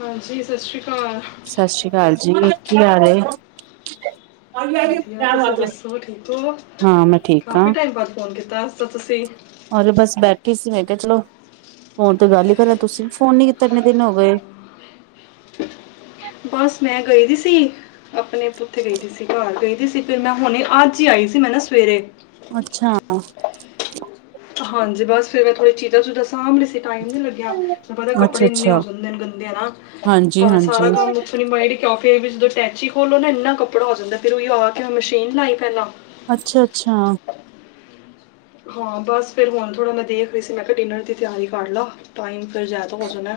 ਹਾਂਜੀ, ਸਤਿ ਸ੍ਰੀ ਕਾਲ। ਸਤਿ ਸ੍ਰੀ ਕਾਲ ਜੀ ਕੀ ਹਾਲ ਏ? ਵਧੀਆ, ਤੁਸੀਂ ਦੱਸੋ ਠੀਕ ਹੋ? ਮੈਂ ਠੀਕ ਕਾਫੀ ਟਾਈਮ ਬਾਦ ਫੋਨ ਕੀਤਾ ਅਜ ਤਾਂ ਤੁਸੀਂ। ਅਰੇ ਬਸ ਬੈਠੀ ਸੀ ਮੈਂ ਕਿਆ ਚਲੋ, ਫੋਨ ਤੇ ਗੱਲ ਹੀ ਕਰਲਾ ਤੁਸੀਂ ਵੀ ਫੋਨ ਨੀ ਕੀਤਾ ਇੰਨੇ ਦਿਨ ਹੋ ਗਏ। ਬਸ ਮੈਂ ਗਈ ਦੀ ਸੀ ਅਪਣੇ ਆਪ ਕਿੱਥੇ ਗਈਦੀ ਸੀ ਘੱਰ ਗਈਦੀ ਸੀ, ਫਿਰ ਮੈਂ ਹੁਣੇ ਅੱਜ ਈ ਆਈ ਸੀ, ਮੈਂ ਨਾ ਸਵੇਰੇ। ਅੱਛਾ। ਹਾਂਜੀ, ਬਸ ਫਿਰ ਮੈਂ ਥੋੜੀ ਚੀਜ਼ਾਂ-ਚੁਜਾਂ ਸਾਂਭ ਰਹੀ ਸੀ। ਟਾਈਮ ਨੀ ਲੱਗਿਆ, ਮੈਨੂੰ ਪਤਾ ਅੱਛਾ ਕੱਪੜੇ ਇੰਨੇ ਹੋ ਅੱਛਾ ਜਾਂਦੇਨ ਗੰਦੇ ਹਨਾ, ਹਾਂਜੀ ਭਾਵੇਂ ਸਾਰਾ ਹਾਂਜੀ ਕੰਮ ਰੀਮਾਈਰੀ ਕਾਫੀ ਐ ਵੀ ਜਦੋਂ ਟੈਚੀ ਖੋਲੋ ਨਾ ਇੰਨਾ ਕੱਪੜਾ ਹੋ ਜਾਂਦੈ, ਫੇਰ ਓਹੀਓ ਆਕੇ ਮਸ਼ੀਨ ਲਾਈ ਪੈਲਾਂ। ਅੱਛਾ-ਅੱਛਾ। ਹਾਂ, ਬਸ ਫੇਰ ਹੁਣ ਥੋੜ੍ਹਾ ਮੈਂ ਦੇਖ ਰਹੀ ਸੀ, ਮੈਂ ਕਿਆ ਡਿਨਰ ਦੀ ਤਿਆਰੀ ਕਰਲਾ। ਟਾਈਮ ਫਿਰ ਜਾਦ ਹੋ ਜਾਨੈ।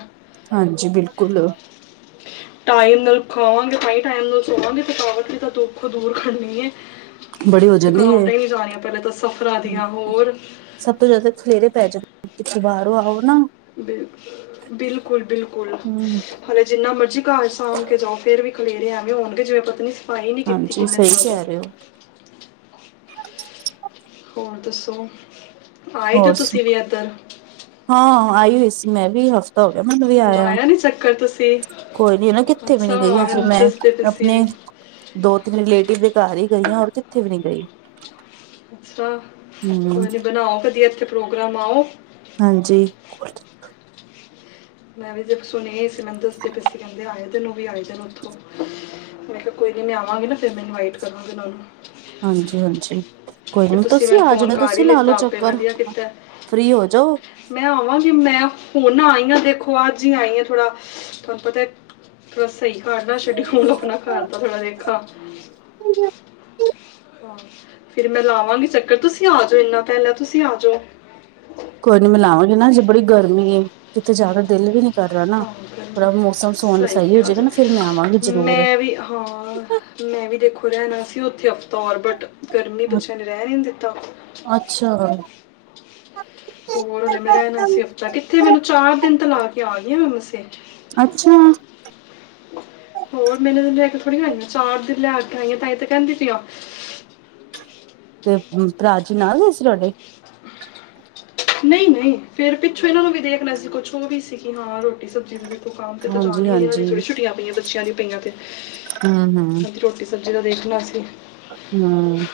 ਹਾਂਜੀ, ਬਿਲਕੁਲ। [inaudible] ਟਾਈਮ ਨਾਲ ਖਾਵਾਂਗੇ ਤਾਈ ਟਾਈਮ ਨਾਲ ਸੋਵਾਂਗੇ ਥਕਾਵਟ ਵੀ ਤਾਂ ਦੁੱਖੋ ਦੂਰ ਕਰਨੀ ਏ। ਬੜੀ ਹੋ ਜਾਂਦੀ ਹੈ ਥਕਾਵਟਾ ਹੀ ਨੀ ਜਾ ਰਹੀਆਂ ਪਹਿਲਾ ਤਾਂ ਸਫ਼ਰਾਂ ਦੀਆਂ ਹੋਰ। ਸਭ ਤੋਂ ਜਿਆਦਾ ਖਲੇਰੇ ਪੈ ਜਾਦੇ ਕਿਥੋ ਬਾਹਰੋਂ ਆਓ ਨਾ। ਬਿਲਕੁਲ-ਬਿਲਕੁਲ। ਹਮ ਹਲੇ ਜਿੰਨਾ ਮਰਜ਼ੀ ਘਰ ਸਾਂਭ ਕੇ ਜਾਓ ਫੇਰ ਵੀ ਖਲੇਰੇ ਐਵੇਂ ਹੋਣਗੇ ਜਿਵੇਂ ਪਤਾ ਨੀ ਸਫ਼ਾਈ ਨੀ ਕੀਤੀ ਹਾਂਜੀ ਕਿੰਨੇ ਸਹੀ ਦਿਨਾਂ ਤੋਂ। ਕਹਿ ਰਹੇ ਹੋ ਹੋਰ ਦੱਸੋ। ਆਏ ਤੇ ਹੋਰ ਤੁਸੀਂ ਵੀ ਸੁਨਾਓ, ਇੱਧਰ ਹਾਂ ਆਈ ਹੋਈ ਸੀ ਮੈਂ ਵੀ ਹਫ ਤਾ ਹੋ ਗਿਆ ਮੈਨੂੰ ਵੀ ਆਇਆ। ਲਾਇਆ ਨਹੀਂ ਚੱਕਰ ਤੁਸੀਂ ਕੋਈ ਨੀ ਨਾ ਕਿੱਥੇ ਵੀ ਨੀ ਗਈ ਅੱਛਾ ਹਜੇ ਮੈਨੂੰ ਮੈਂ, ਦੱਸਦੇ ਮੈਂ ਤੁਸੀਂ ਅਪਣੇ ਦੋ ਤਿੰਨ ਰਿਲੇਟਿਵ ਦੇ ਘਰ ਹੀ ਗਈ ਆਂ ਔਰ ਕਿੱਥੇ ਵੀ ਨੀ ਗਈ। ਅੱਛਾ, ਹੂੰ ਕੋਈ ਨੀ ਬਣਾਓ ਵਧੀਆ ਇੱਥੇ ਪ੍ਰੋਗਰਾਮ ਆਓ। ਹਾਂਜੀ। ਮੈਂ ਵੀ ਫੇਰ ਸੁਣਿਆ ਹੀ ਸੀ ਮੈਨ ਦੱਸਦੇ ਪਏ ਸੀ, ਕਹਿੰਦੇ ਆਏ ਦੇਨੇ ਔਵੀ ਆਏ ਦੇਨੇ ਔਥੋਂ। ਮੈਂ ਕਿਹਾ ਕੋਈ ਨੀ ਮੈਂ ਆਵਾਂਗੀ ਨਾ ਫੇਰ ਮੈਂ ਇਨਵਾਈਟ ਕਰਾਂਗੀ ਉਹਨਾ ਨੂੰ। ਹਾਂਜੀ-ਹਾਂਜੀ, ਕੋਈ ਤੇ ਨੀ ਤੁਸੀਂ ਮੈਨੂੰ ਆ ਫੋਨ ਜਾਂਣਾ ਕਰ ਤੁਸੀ ਹੀ ਲਾ ਲਿੱਤਾ ਲੋੋ ਆਪੇ ਚੱਕਰ। ਵਧੀਆ ਕੀਤਾ ਹੈ। ਫ੍ਰੀ ਹੋ ਜਾਓ। ਮੈਂ ਆਵਾਂਗੀ ਮੈਂ ਹੁਣ ਆਈ ਆਂ ਦੇਖੋ ਅੱਜ ਈ ਆਈ ਹਾਂ ਥੋੜਾ, ਤੁਹਾਨੂੰ ਪਤੈ ਥੋੜਾ ਸਹੀ ਕਾਰਲਾ ਸ਼ੈਡਿਯੂਲ ਅਪਣਾ ਘੱਰ ਦਾ ਥੋੜਾ ਵੇਖਾ। ਹਾਂ, ਫਿਰ ਮੈਂ ਲਾਵਾਂਗੀ ਚੱਕਰ ਤੁਸੀਂ ਆ ਜੋ ਇੰਨਾ ਪਹਿਲਾ ਤੁਸੀਂ ਆ ਜੋ। ਕੋਈ ਨੀ ਮੈਂ ਲਾਵਾਂਗੀ ਨਾ ਹਜੇ ਬੜੀ ਗਰਮੀ ਏ, ਕਿਤੇ ਜਾਣ ਦਾ ਦਿਲ ਵੀ ਨੀ ਕਰ ਰਿਹਾ ਨਾ, ਹਾਂ ਗਰਮੀ ਥੋੜਾ ਮੌਸਮ ਸੋਹਣ ਸਹੀ ਹੋ ਕਿਹਾ ਜਾਏਗਾ ਜੀ ਨਾ ਫੇਰ ਮੈਂ ਆਵਾਂਗੀ ਜਰੂਰ। ਮੈਂ ਵੀ ਹਾਂ ਮੈਂ ਵੀ ਦੇਖੋ ਰਹਿਣਾ ਸੀ ਉੱਥੇ ਹਫਤਾ ਔਰ ਬਟ, ਗਰਮੀ ਬੱਚਿਆਂ ਨੇ ਰਹਿਣ ਈ ਨੀ ਦਿੱਤਾ। ਅੱਛਾ। ਹੋਰ ਮੈਂ ਰਹਿਣਾ ਸੀ ਹਫਤਾ ਕਿੱਥੇ ਮੈਨੂੰ ਚਾਰ ਦਿਨ ਤੇ ਲਾ ਕੇ ਆ ਗਈ ਆ ਮੈਂ ਮਸੇ। ਅੱਛਾ। ਹੋਰ ਮੈ ਇਨੇ ਦਿਨ ਰਹਿ ਕੇ ਥੋੜੀ ਆਈ ਆਂ ਚਾਰ ਦਿਨ ਰਹਿ ਕੇ ਆਈ ਆਂ ਤਾਈ ਤੇ ਕਹਿੰਦੀ ਪਈ ਆਂ। ਤੇ ਭਰਾ ਜੀ ਨਾਲ ਗਏ ਸੀ ਤੁਹਾਡੇ? ਨਹੀਂ-ਨਹੀਂ ਫੇਰ ਪਿੱਛੋਂ ਇਨਾਂ ਨੂੰ ਵੀ ਦੇਖਨਾ ਸੀ ਕੁਛ ਉਹ ਵੀ ਸੀ ਕਿ ਹਾਂ ਰੋਟ ਰੋਟੀ ਸਬਜ਼ੀ ਦਾ ਦੇਖੋ ਕੰਮ ਤੇ ਤਾਂ ਜਾਣਾ ਹਾਂਜੀ ਈ ਇਹਨਾਂ ਦੀ ਹਾਂਜੀ ਥੋੜੀ ਛੁੱਟੀਆਂ ਪਈਆਂ ਬੱਚਿਆਂ ਦੀ ਪਈਆਂ ਤੇ। ਹੂੰ ਹੂੰ। ਕਹਿੰਦੀ ਰੋਟੀ ਸਬਜ਼ੀ ਦਾ ਦੇਖਣਾ ਅਸੀਂ। ਹੂੰ।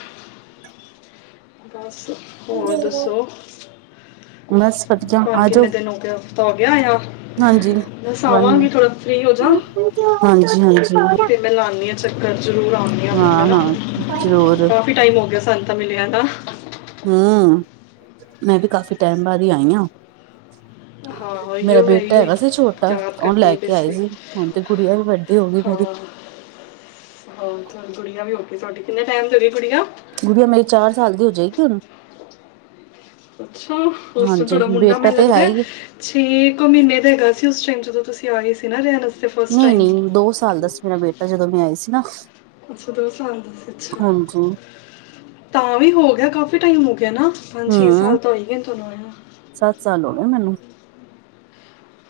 ਬਸ ਹੋਰ ਦੱਸੋ, ਬਸ ਵਧੀਆ ਤੁਹਾਨੂੰ ਆਜੋ ਕਿੰਨੇ ਦਿਨ ਹੋ ਗਿਆ? ਹੋ ਗਿਆ ਯਾਂ ਹਾਂਜੀ ਬੱਸ ਆਵਾਂਗੇ ਥੋੜਾ ਫ੍ਰਰੀ ਹੋ ਜਾ। ਹਾਂਜੀ-ਹਾਂਜੀ ਅਤੇ ਮੈਂ ਲਾਨੀ ਆਂ ਚੱਕਰ ਜ਼ਰੂਰ ਆ ਹਾਂ-ਹਾਂ ਜ਼ਰੂਰ। ਕਾਫੀ ਟਾਈਮ ਹੋ ਗਿਆ ਸਾਨੂੰ ਤਾਂ ਮਿਲਿਆ ਦਾ। ਹੂੰ, ਮੈਂ ਵੀ ਕਾਫ਼ੀ ਟਾਈਮ ਬਾਅਦ ਈ ਆਈ ਆਂ। ਮੇਰਾ ਬੇਟਾ ਹੈਗਾ ਸੀ ਛੋਟਾ, ਉਹਨੂੰ ਲੈ ਕੇ ਆਏ ਸੀ ਹੁਣ ਤੇ ਗੁੜੀਆਂ ਵੀ ਵੱਡੀ ਗੇਂ ਹੋ ਗਈ ਮੇਰੀ। ਹੋਰ ਤੇ ਹੁਣ ਗੁੜੀਆਂ ਵੀ ਹੋਕੀ ਤੁਹਾਡੀੇ, ਕਿੰਨੇ ਟੈਮ ਦੀ ਹੋਗੀ ਗੜੀਆਂ? ਗੁੜੀਆਂ ਮੇਰੀ ਚਾਰ ਸਾਲ ਦੀ ਹੋ ਜਾਏਗੀ ਹੁਣ। ਅੱਛਾ [unintelligible] ਹਾਂਜੀ ਤੁਹਾਡਾ ਮੁੰਡਾ ਬੇਟਾ ਮੈਨੂੰ ਤੇ ਹੈ ਲੱਗਦਾ ਹੀ ਛੇ ਕੁ ਮਹੀਨੇ ਦਾ ਹੈਗਾ ਸੀ ਉਸ ਟਾਈਮ ਜਦੋਂ ਤੁਸੀਂ ਆਏ ਸੀ ਨਾ ਰਹਿਣ। ਵਾਸਤੇ ਫਸਟ ਟਾਈਮ ਨਈ-ਨਈ ਦੋ ਸਾਲ ਦਾ ਸੀ ਮੇਰਾ ਬੇਟਾ ਜਦੋਂ ਮੈਂ ਆਈ ਸੀ ਨਾ। ਅੱਛਾ ਦੋ ਸਾਲ, ਅੱਛਾ। ਹਾਂਜੀ ਤਾਂ ਵੀ ਹੋ ਗਿਆ ਕਾਫੀ ਟਾਈਮ ਹੋ ਗਿਆ ਨਾ ਪੰਜ-ਛੇ ਹਮ ਸਾਲ ਤਾਂ ਹੋ ਈ ਗਿਆਂ ਤੁਹਾਨੂੰ ਆਏ ਨੂੰ। ਸੱਤ ਸਾਲ ਹੋਗੇ ਮੈਨੂੰ।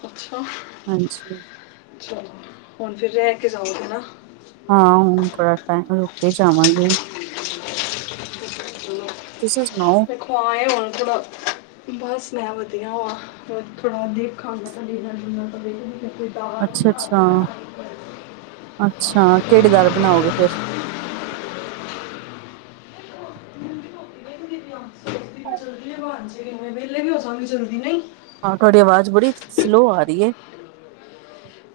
ਅੱਛਾ। ਹਾਂਜੀ। ਚਲ ਹੁਣ ਫਿਰ ਰੈ ਕੇ ਜਾਓਗੇ ਨਾ। ਹਾਂ ਹੁਣ ਥੋੜਾ ਟਾਈਮ ਰੁਕ ਕੇ ਜਾਵਾਂਗੇ। [inaudible] ਤੁਸੀਂ ਸੁਣਾਓ? ਹਾ ਇਹ ਹੋਣ ਥੋੜ੍ਹਾ। ਬਸ ਮੈਂ ਵਧੀਆ ਵਾਂ ਥੋੜ੍ਹਾ ਦੇਖਾਂ ਮੈਂ ਤਾਂ ਲੇਣਾ [unintelligible] ਅੱਛਾ-ਅੱਛਾ-ਅੱਛਾ ਕੇੜੀ ਦਾਲ ਬਣਾਓਗੇ ਫੇਰ? [inaudible] ਵੇਲੇ ਵੀ ਹੋ ਜਾਂਗੇ ਜਲਦੀ ਨਈ। ਹਾਂ ਤੁਹਾਡੀ ਆਵਾਜ਼ ਬੜੀ ਸਲੋਅ ਆ ਰੀ ਐ।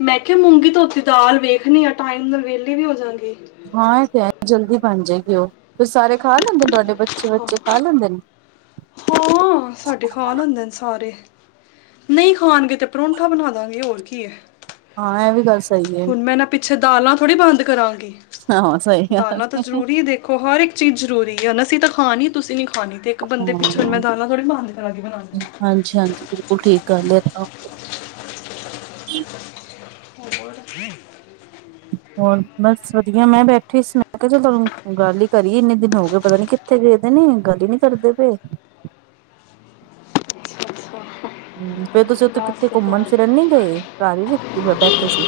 ਮੈਂ ਕਿਆ ਮੂੰਗੀ ਧੋਤੀ ਦਾਲ ਵੇਖਣੀ ਆ ਟਾਈਮ ਨਾਲ ਵਿਹਲੇ ਵੀ ਹੋਜਾਂਗੇ। ਹਾਂ ਏ ਤੇ ਹੈ ਜਲਦੀ ਬਣ ਜੇਗੀ ਓ ਫੇ ਸਾਰੇ ਖਾ ਲੈਂਦੇ ਨੇ ਤੁਹਾਡੇ ਬੱਚੇ ਹਾਂ ਵਚੇ ਖਾ ਲੈਂਦੇ ਨੇ? ਹਾਂ ਸਾਡੇ ਖਾ ਲਾਂਦੇ ਨੇ ਸਾਰੇ। ਨਹੀਂ ਖਾਣਗੇ ਤੇ ਪਰੌਂਠਾ ਬਣਾ ਦਾਂਗੇ ਹੋਰ ਕੀ ਐ। ਹਾਂ ਐ ਵੀ ਗੱਲ ਸ ਹੁਣ ਮੈਂ ਏਨਾ ਪਿੱਛੇ ਦਾਲਾਂ ਥੋੜ੍ਹੀ ਬੰਦ ਕਰਾਂਗੀ ਹਾਂ ਸਹੀ ਗੱਲ ਦਾਲਾਂ ਤਾਂ ਏ। ਜ਼ਰੂਰੀ ਦੇਖ ਦੇਖੋ ਹਰ ਇੱਕ ਚੀਜ਼ ਜ਼ਰੂਰੀ ਐ ਨ ਅਸੀਂ ਤਾਂ ਖਾਣੀ ਤੁਸੀਂ ਨੀ ਖਾਣੀ। ਤੇ ਇੱਕ ਬੰਦੇ ਪਿੱਛੇ ਹੁਣ ਮੈਂ ਹਾਂ ਦਾਲਾਂ ਥੋੜੀ ਬੰਦ ਕਰਾਂਗੀ ਬਣਾਨੀਆਂ। ਹਾਂਜੀ ਹਾਂਜੀ ਬਿਲਕੁੱਲ ਠੀਕ ਗੱਲ ਐ ਤਾਂ। [unintelligible] ਹੋਰ ਬਸ ਵਧੀਆ ਮੈਂ ਬੈਠੀ ਸੀ ਮੈਂ ਕਿਆ ਚਲ ਤੁਹਾਨੂੰ ਗੱਲ ਈ ਕਰੀਏ ਇੰਨੇ ਦਿਨ ਹੋਗੇ ਪਤਾ ਨੀ ਕਿ ਥੇ ਗਏਦੇ ਨੇ ਗੱਲ ਈ ਨੀ ਕਰਦੇ ਪਏ। ਅੱਛਾ ਅੱਛਾ ਹੂੰ ਫੇਰ ਤੁਸੀਂ ਉੱਥੇ ਕਿੱਥੇ ਬਸ ਘੁੰਮਣ ਹੁਣ ਫਿਰਨ ਨੀ ਗਏ ਘਰ ਈ ਬੈਠੇ ਸੀ?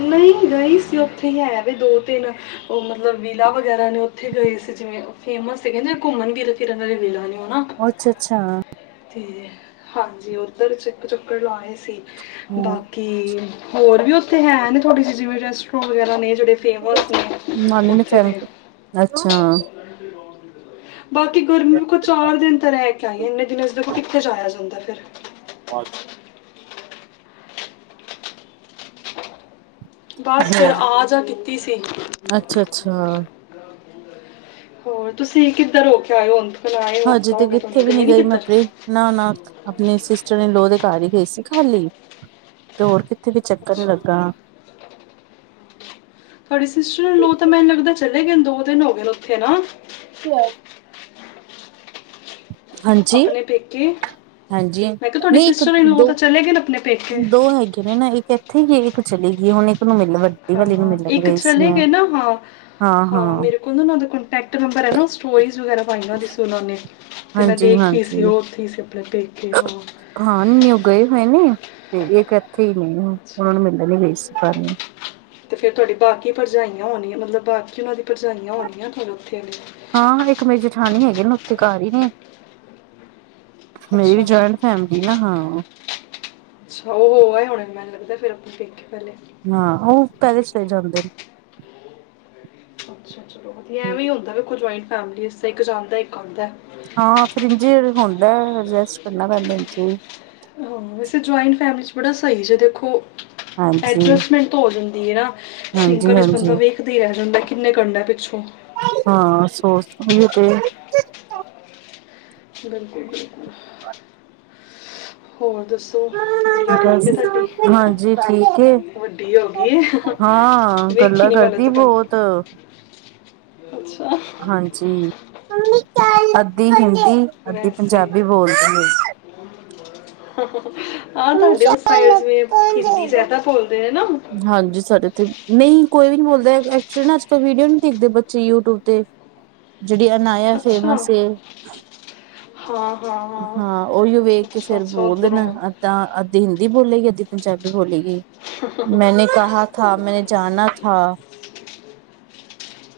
ਨਈ ਗਏ ਗਈ ਸੀ ਓਥੇ ਹੀ ਹੈ ਵੀ ਦੋ ਤਿੰਨ ਓ ਮਤਲਬ ਵਿਲਾ ਵਗੈਰਾ ਨੇ ਓਥੇ ਗਏ ਸੀ ਜਿਵੇਂ। ਫੇਮਸ ਸੀ ਕਹਿੰਦੇ ਘੁੰਮਣ ਫਿਰਨ ਵਾਲੇ ਵਿੱਲਾ ਨੇ ਅੱਛਾ ਅੱਛਾ ਤੇ ਹਾਂਜੀ ਉੱਧਰ ਚ ਚਕ ਚੁੱਕਰ ਲਾਏ ਸੀ ਹੂੰ, ਬਾਕੀ ਕਿ ਹੋਰ ਵੀ ਓਥੇ ਹੈਣ ਥੋੜ੍ਹੀ ਜੀ ਜਿਵੇਂ ਰੈਸਟੋ ਵਗੈਰਾ ਨੇ ਜੇੜ੍ਹੇ ਫੇਮਸ ਨੇ ਨਾਨੀ ਨੇ ਉੱਥੇ ਫੈਮ ਦੇ। ਅੱਛਾ ਬਾਕੀ ਗਰਮੀ ਕੋਈ ਚਾਰ ਦਿਨ ਤਾਂ ਰਹਿ ਕੇ ਆਈਏ ਇੰਨੇ ਦਿਨ ਦੇਖੋ ਕਿੱਥੇ ਜਾਇਆ ਜਾਂਦਾ ਫਿਰ ਬ [unintelligible] ਬਸ ਫੇਿਰ ਆ ਜਾ ਕੀਤੀ ਸੀ। ਅੱਛਾ ਅੱਛਾ ਹੋਰ ਤੁਸੀਂ ਕਿੱਧਰ ਹੋ ਕੇ ਆਏ ਹੁਣ ਔਨੂ ਆਏ ਨੂ ਹਜੇ ਹਫ਼ਤਾ ਹੋ ਤੇ ਗਿਆ ਕਿੱਥੇ ਤੁਹਨੂੰ ਵੀ ਗਏ ਨੀ ਗਈ ਮੈਂ ਕਿੱਧਰ? ਆਪਣੇ ਨਾ- ਨਾ ਆਪਣੇ ਸਿਸਟਰ ਇਨਲਾਹ ਦੇ ਘਰ ਹੀ ਗਏ ਸੀ ਖਾਲੀ ਤੇ ਹੋਰ ਕਿੱਥੇ ਵੀ ਚੱਕਰ ਨੀ ਅੱਛਾ ਲੱਗਾ। ਤੁਹਾਡੀ ਸਿਸਟਰ ਇਨਲਾਹ ਤਾਂ ਮੈਨੂੰ ਲੱਗਦਾ ਚਲੇ ਗਏ ਦੋ ਦਿਨ ਹੋ ਗਏ ਉੱਥੇ ਨਾ ਹੋ [unintelligible] ਹਾਂਜੀ ਆਪਣੇ ਪੇਕੇ ਹਾਂਜੀ ਮੈਂ ਕਿਹਾ ਤੁਹਾਡੀ ਨਈ ਇੱਕ ਸਿਸਟਰ ਇਨ ਲੋ ਤਾਂ ਚਲੇ ਗਏ ਨੇ ਆਪਣੇ ਪੇਕੇ ਦੋਦੋ ਹੈਗੇ ਨੇ ਨਾ ਇੱਕ ਯਹੀ ਕੁਛ ਲੈ ਲੀਆ ਆਨਲਾਈਨ ਹਾਂ ਇੱਕ ਚਲੇ ਗਏ ਨਾ ਹਾਂ। ਹਾਂ ਮੇਰੇ ਕੋਲ ਨਾ ਉਹ ਦਾ ਕੋਂਟੈਕਟ ਨੰਬਰ ਹੈ ਨਾ ਸਟੋਰੀਜ਼ ਵਗੈਰਾ ਪਾਈਆਂ ਸੀ ਉਹ ਨੇ ਤੇ ਮੈਂ ਹਾਂਜੀ ਦੇਖੀ ਸੀ ਹਾਂਜੀ ਉਹ ਉੱਥੇ ਸੀ ਪੇਕੇ ਤੇ ਹੋਰ ਹਾਂ ਨਿਊ ਗਏ ਹੋਏ ਨੇ ਤੇ ਇਕ ਇੱਥੇ ਹੀ ਨੇ ਅੱਛਾ ਉਹਨਾਂ ਨੂੰ ਮਿਲਣ ਹੀ ਗਈ ਸੀ ਕਲ ਤੇ ਫੇਰ ਤੁਹਾਡੀ ਬਾਕੀ ਭਰਜਾਈਆਂ ਹੋਣੀ ਮਤਲਬ ਬਾਕੀ ਉਹਨਾਂ ਦੀ ਭਰਜਾਈਆਂ ਹੋਣੀਆਂ ਤੁ ਉੱਥੇ ਹਾਂ ਇੱਕ ਮੇਰੀ ਜੇਠਾਣੀ ਹੈਗੇ ਨੇ ਉੱਥੇ ਘਾਰ ਹੀ ਨੇ। ਮੇਰੀ ਵੀ ਅੱਛਾ ਜੁਆਇੰਟ ਫੈਮਿਲੀ ਨਾ ਹਾਂ। ਅੱਛਾ ਉਹ ਹੋ ਆ ਹੁਣੇ ਮੈਨੂੰ ਲੱਗਦਾ ਫਿਰ ਆਪਾਂ ਦੇਖੇ ਪਹਿਲੇ ਹਾਂ ਉਹ ਪੈਦਲ ਚਲੇ ਜਾਂਦੇ ਨੇ ਅੱਛਾ ਚਲੋ ਵਧੀਆ ਨੇ ਐਵੇਂ ਹੁੰਦਾ ਵੀ ਕੋਈ ਜੁਆਇੰਟ ਫੈਮਿਲੀ ਇੱਕ ਜਾਂਦਾ ਇੱਕ ਆਉਦਾ। ਹਾਂ ਫਿਰ ਇੰਝੇ ਹੁੰਦਾ ਐਡਜਸਟ ਕਰਨਾ ਪੈਂਦਾ ਇੰਝੇ ਹਾਂ ਵੈਸੇ ਜਇੰਟ ਫੈਮਿਲੀ 'ਚ ਬੜਾ ਸਹੀ ਦੇਖੋ ਹਾਂਜੀ ਐਡਜਸਟਮੈਂਟ ਤਾਂ ਹੋ ਜਾਂਦੀ ਹੈ ਨਾ ਹਾਂਜੀ ਸਿੰਗਲ ਇਚ ਬੰਦਾ ਹਾਂਜੀ ਵੇਖਦਾ ਹੀ ਰਹਿ ਜਾਂਦਾ ਕਿੰਨੇ ਘੰਟੇ ਹੈ ਪਿੱਛੋਂ ਹਾਂ ਸੋ ਤ ਉਹੀ ਤੇ ਬਿਲਕੁਲ-ਬਿਲਕੁਲ ਹੋਰ ਦੱਸੋ। ਗੁੜੀਆ ਠੀਕ ਹੈ ਤੁਹਾਡੀ ਹਾਂਜੀ-ਠੀਕ ਏ। ਵੱਡੀ ਹੋ ਗਈ ਹੈ ਹਾਂ ਵੇਖੀ ਗੱਲਾਂ ਨਹੀਂ ਮੈਨੂੰ ਕਰਦੀ ਤੱਕ ਬਹੁਤ ਅੱਛਾ ਹਾਂਜੀ ਅੱਧੀ ਹਿੰਦੀ ਅੱਧੀ ਵੈਸੇ ਪੰਜਾਬੀ ਬੋਲਦੀ ਏ। [inaudible] ਹਾਂ ਤੁਹਾਡੇ ਉਸ ਸਾਈਡ ਜਿਵੇਂ ਹਿੰਦੀ ਜ਼ਿਆਦਾ ਬੋਲਦੇ ਨੇ ਨਾ। ਹਾਂਜੀ ਸਾਡੇ ਤੇ ਨਹੀਂ ਕੋਈ ਨੀ ਬੋਲਦਾ ਐਕਚੁਲੀ ਨਾ ਅੱਜ ਕੱਲ ਵੀਡੀਓ ਨੀ ਦੇਖਦੇ ਬੱਚੇ ਯੂਟਿਊਬ ਤੇ ਜਿਹੜੀ ਅਨਾਇਆ ਅੱਛਾ ਫੇਮਸੲ ਏ ਹਾਂ ਹਾਂ ਹਾਂ ਉਹੀਓ ਵੇਖ ਕੇ ਅੱਛਾ ਫੇਰ ਅੱਛਾ ਬੋਲਦੇ ਨੇ ਉਧਰੋਂ ਤਾਂ ਅੱਧੀ ਹਿੰਦੀ ਬੋਲੇਗੀ ਅੱਧੀ ਪੰਜਾਬੀ ਬੋਲੇਗੀ। ਮੈਂਨੇ ਕਹਾ ਥਾ ਮੈਨੇ ਜਾਨਾ ਥਾ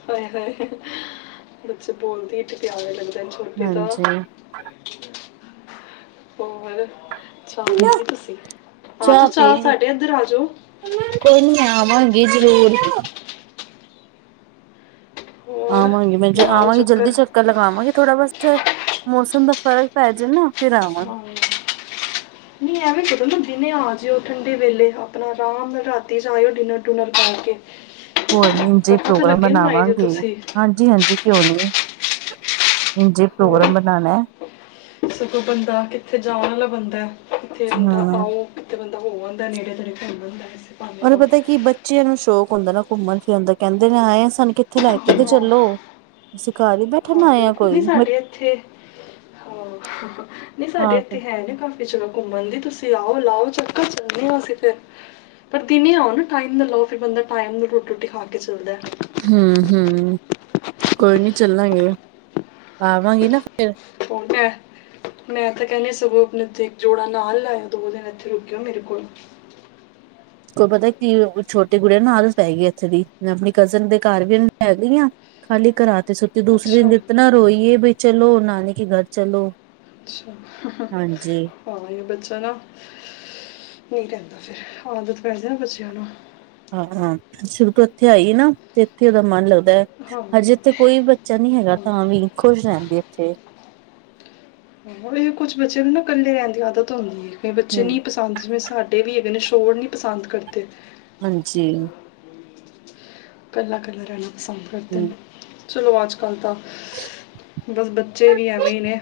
ਹੋਏ- ਹੋਏ [inaudible] ਬੱਚੇ ਬੋਲਦੇ ਪਿਆਰੇ ਲੱਗਦੇ ਨੇ ਛੋਟੇ ਤਾਂ ਹਾਂਜੀ [inaudible] ਹੋਰ ਚਾਹ ਪੀ ਲੀ ਤੁਸੀਂ ਆ ਜਾਓ ਪੀ ਚਾਹ ਲਈ ਸਾਡੇ ਇਧਰ ਆ ਜਾਓ। ਕੋਈ ਨੀ ਆਵਾਂਗੀ ਜਰੂਰ ਹੋਰ ਆਵਾਂਗੀ ਮੈ ਲਾਓ ਆਵਾਂਗੀ ਜਲਦੀ ਚੱਕਰ ਚਲ ਲਗਾਵਾਂਗੇ ਥੋੜਾ ਬਹੁਤ ਮੌਸਮ ਦਾ ਫ਼ਰਕ ਪੈ ਜਾਵੇ ਨਾ। ਫਿਰ ਆਵਾਂਗੇ [unintelligible] [inaudible] ਨਹੀਂ ਆਵੇਂ ਕਰਿਯੋ ਨਾ ਦਿਨੇ ਆ ਜਾਇਓ ਠੰਡੇ ਵੇਲੇ ਆਪਣਾ ਆਰਾਮ ਨਾਲ ਰਾਤੀ ਜਾਇਓ ਡਿਨਰ ਡੁਨਰ ਕਰ ਕੇ [inaudible] ਕੋਈ ਨਹੀਂ ਇੰਝੇ ਪ੍ਰੋਗਰਾਮ ਆਏ ਜੇ ਬਣਾਵਾਂਗੇ ਤੁਸੀਂ ਹਾਂ ਜੀ -ਹਾਂ ਜੀ ਕਿਉਂ ਨਹੀਂ ਇੰਜੇ ਹੋਰ ਪ੍ਰੋਗਰਾਮ ਬਣਾਣਾ। ਸਗੋਂ ਬੰਦਾ ਕਿੱਥੇ ਜਾਣ ਆਲਾ ਬੰਦਾ ਕਿੱਥੇ ਹੂੰ ਆਣਾ। ਕਿਥੇ ਬੰਦਾ ਹੋ ਵੰਨ ਨੇੜੇ ਤੇੜੇ ਘੁੰਮ ਆਂਦਾ। ਉਹਨੂੰ ਪਤਾ ਹੈ ਕਿ ਬੱਚਿਆਂ ਨੂੰ ਘੁੰਮਣ-ਫਿਰਣ ਦਾ ਸ਼ੌਕ ਹੁੰਦਾ ਹੈ ਕਹਿੰਦੇ ਨੇ ਆਏ ਸਾਨੂੰ ਕਿ ਕਿਤੇ ਲੈ ਕੇ ਚੱਲੋ, ਅਸੀਂ ਘਰ ਬੈਠਣ ਆਏ ਆ ਦੀਦੀ ਕੋਈ ਮੈਂ ਸਾਡੇ ਇੱਥੇ, ਹਾਂ ਸਾਡੇ ਇੱਥੇ ਹੈ ਨੇ ਕੰਮ ਕਿਤੇ ਵੇਲੇ, ਘੁੰਮਣ ਚੱਲਦੇ ਹਾਂ। ਤੁਸੀਂ ਆਓ, ਇੱਕ ਚੱਕਰ ਲਾ ਆਈਏ, ਫਿਰ ਅਸੀਂ ਚੱਲਦੇ ਹਾਂ। ਪਰ ਦਿਨ ਹੀ ਆਓ ਨਾ ਟਾਈਮ ਨਾਲ ਆਓ ਫਿਰ ਬੰਦਾ ਟਾਈਮ ਨਾਲ ਰੋਟੀ ਖਾ ਕੇ ਚੱਲਦਾ ਹੈ। ਹੂੰ-ਹੂੰ ਕੋਈ ਨੀ ਚੱਲਾਂਗੇ ਆਵਾਂਗੇ ਨਾ ਫੇਰ ਉਕੇ ਮੈਂ ਤਾਂ ਕਹਿੰਦੀ ਸਗੋਂ ਆਪਣੇ ਇੱਕ ੳਥੇ ਜੋੜਾ ਨਾਲ ਲਾਇਓ ਦੋ ਦਿਨ ਇੱਥੇ ਰੁਕਿਓ ਮੇਰੇ ਕੋਲ ਕੋਈ ਪਤਾ ਕੀ ਛੋਟੇ ਗੁੜਿਆ ਨੂੰ ਆਦਤ ਪੈ ਗਈ ਇੱਥੇ ਦੀ ਮੈਂ ਆਪਣੀ ਕਜ਼ਨ ਦੇ ਘਰ ਵੀ ਲੈ ਗਈ ਆਂ। ਖਾਲੀ ਕਰਾਤੀ ਸੁੱਤੀ ਦੂਸਰੇ ਅੱਛਾ ਦਿਨ ਇਤਨਾ ਰੋਈ ਏ ਬਈ ਚਲੋ ਨਾਨੀ ਕੀ ਘਰ ਚਲੋ। ਅੱਛਾ ਹਾਂਜੀ [inaudible] ਹਾਂ ਬੱਚਾ ਨਹੀਂ ਰਹਿੰਦਾ [inaudible] ਆਦਤ ਪੈ ਬੱਚਿਆਂ ਨੂੰ ਹਾਂ-ਹਾਂ ਸ਼ੁਰੂ ਤੋਂ ਹੀ ਇੱਥੇ ਆਈ ਹੈ ਨਾ ਇਥੇ ਇਹਦਾ ਮਨ ਲੱਗਦਾ। ਹਾਂ ਅਜੇ, ਇੱਥੇ ਕੋਈ ਬੱਚਾ ਨਹੀਂ ਹੇਗਾ, ਹਾਂ, ਤਾਂ ਵੀ ਖੁਸ਼ ਰਹਿਣ ਗੇ, ਇੱਥੇ ਕੁਝ ਬੱਚਿਆਂ ਨੂੰ ਇਕੱਲੇ ਰਹਿਣ ਦੀ ਆਦਤ ਹੁੰਦੀ ਐ, ਕੁਝ ਬੱਚਿਆਂ ਹੂੰ ਨੂੰ ਨਹੀਂ ਪਸੰ ਹਾਂਜੀ ਜਿਵੇਂ ਸਾਡੇ ਵੀ ਇਨਾਂ ਸ਼ੋਰ ਨਈ ਪਸੰਦ ਕਰਦੇ ਹਾਂਜੀ ਕੱਲਾ -ਕੱਲਾ ਰਹਿਣਾ ਪਸੰਦ ਕਰਦਾ ਹੂੰ ਚਲੋ, ਅੱਜਕੱਲ੍ਹ ਤਾਂ ਬਸ ਬੱਚੇ ਵੀ ਐਵੇਂ ਹੀ ਨੇ।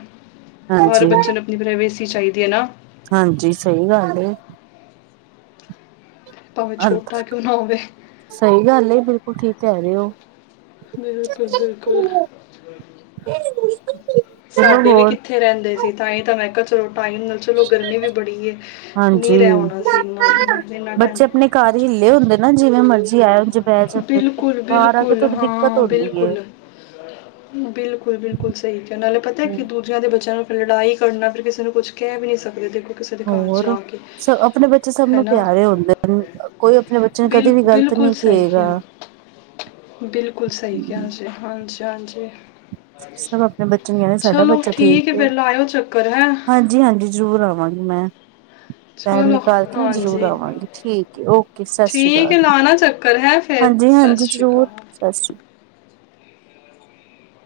ਹਰ ਹਾਂਜੀ ਬੱਚਾ ਨ ਕਿਧਰੇ, ਵਿਛ ਈ ਚਾਹੀਦੀ ਏ ਨਾ ਹਾਂਜੀ, ਸਹੀ ਗੱਲ ਭਾਵੇਂ ਛੋਟਾ, ਕਿਉਂ ਨਾ ਹੋਵੇ ਸਹੀ ਗੱਲ ਏ, ਬਿਲਕੁਲ ਠੀਕ ਕੇ ਤੇ ਹੈਗੇ ਬਿਲਕੁਲ-ਬਿਲਕੁਲ, ਚਲੋ ਸਾਡੇ ਵੀ ਹੋਰ ਕਿਥੇ ਇਥੇ ਰਹਿੰਦੇ ਸੀ, ਤਾਂ ਹੀ ਤਾਂ ਮੈ ਕਿਹਾ ਚਲੋ ਟਾਈਮ ਨਾਲ ਚਲੋ ਗਰਮੀ ਵੀ ਬੜੀ ਏ, ਹਾਂਜੀ ਨਈ ਰਿਹਾ ਹੋਣਾ ਸੀ ਇਨਾ-ਇਨਾ ਟਾਈਮ ਬੱਚੇ ਆਪਣੇ ਘਰ ਨਈ ਨਾ ਹੁੰਦੇ, ਜਿਵੇਂ ਮਰਜ਼ੀ ਆਇਆ ਜੇ ਬਹਿ ਜਾਂਦੇ, ਬਿਲਕੁਲ ਬਾਹਰ ਆ ਕੇ ਬਿਲਕੁਲ ਥੋੜੀ ਦਿੱਕਤ, ਹੁੰਦੀ ਏ ਬਿਲਕੁਲ-ਬਿਲਕੁਲ ਸਹੀ ਕਿਹਾ, ਨਾਲੇ ਪਤਾ ਹੈ ਕਿ ਧੂੱਦ ਦੂਜਿਆ ਦੇ ਬੱਚਿਆਂ ਨੂੰ, ਫਿਰ ਲੜਾਈ ਕਰਨਾ, ਫਿਰ ਕਿਸੇ ਨੂੰ ਕੁਛ ਕਹਿ ਵੀ ਨਈ ਸਕਦੇ, ਬਿਲਕੁਲ ਹੋਰ, ਸ ਆਪਣੇ ਬੱਚੇ ਸਭ ਹੈ ਨੂੰ ਨਾ ਪਿਆਰੇ ਹੁੰਦੇ ਨੇ ਕੋਈ ਆਪਣੇ ਬਚ ਜਾ ਬਿਲ ਕਦੇ ਵੀ ਗਲਤ ਬਿਲਕੁਲ ਨਈ ਸਹੀ ਕਹੇਗਾ। ਬਿਲਕੁਲ ਸਹੀ ਕਿਹਾ, ਹਾਂ ਹਾਂਜੀ-ਹਾਂਜੀ ਸਭ ਆਪਣੇ ਬੱਚਿਆਂ ਦੀ, ਸਾਡਾ ਚਲੋ ਬੱਚਾ ਠੀਕ ਹੈ, ਫਿਰ ਲਾਇਓ ਚੱਕਰ ਹੈ ਹਾਂਜੀ ਜੀ, ਹਾਂਜੀ ਜ਼ਰੂਰ ਆਵਾਂਗੀ ਮੈਂ ਟਾਈਮ, ਚਲੋ ਨਿਕਾਲ ਕੇ ਮੈਂ ਜ਼ਰੂਰ ਹਾਂਜੀ ਆਵਾਂਗੀ, ਠੀਕ ਹੈ। ਓਕੇ ਸਤਿ ਸ੍ਰੀ ਠੀਕ ਅਕਾਲ। ਹੈ ਲਾਣਾ ਚੱਕਰ ਹੈ ਫਿਰ ਸਤਿ ਹਾਂਜੀ-ਹਾਂਜੀ ਸ਼੍ਰੀ ਜ਼ਰੂਰ, ਅਕਾਲ ਸਤਿ ਸ਼੍ਰੀ ਅਕਾਲ।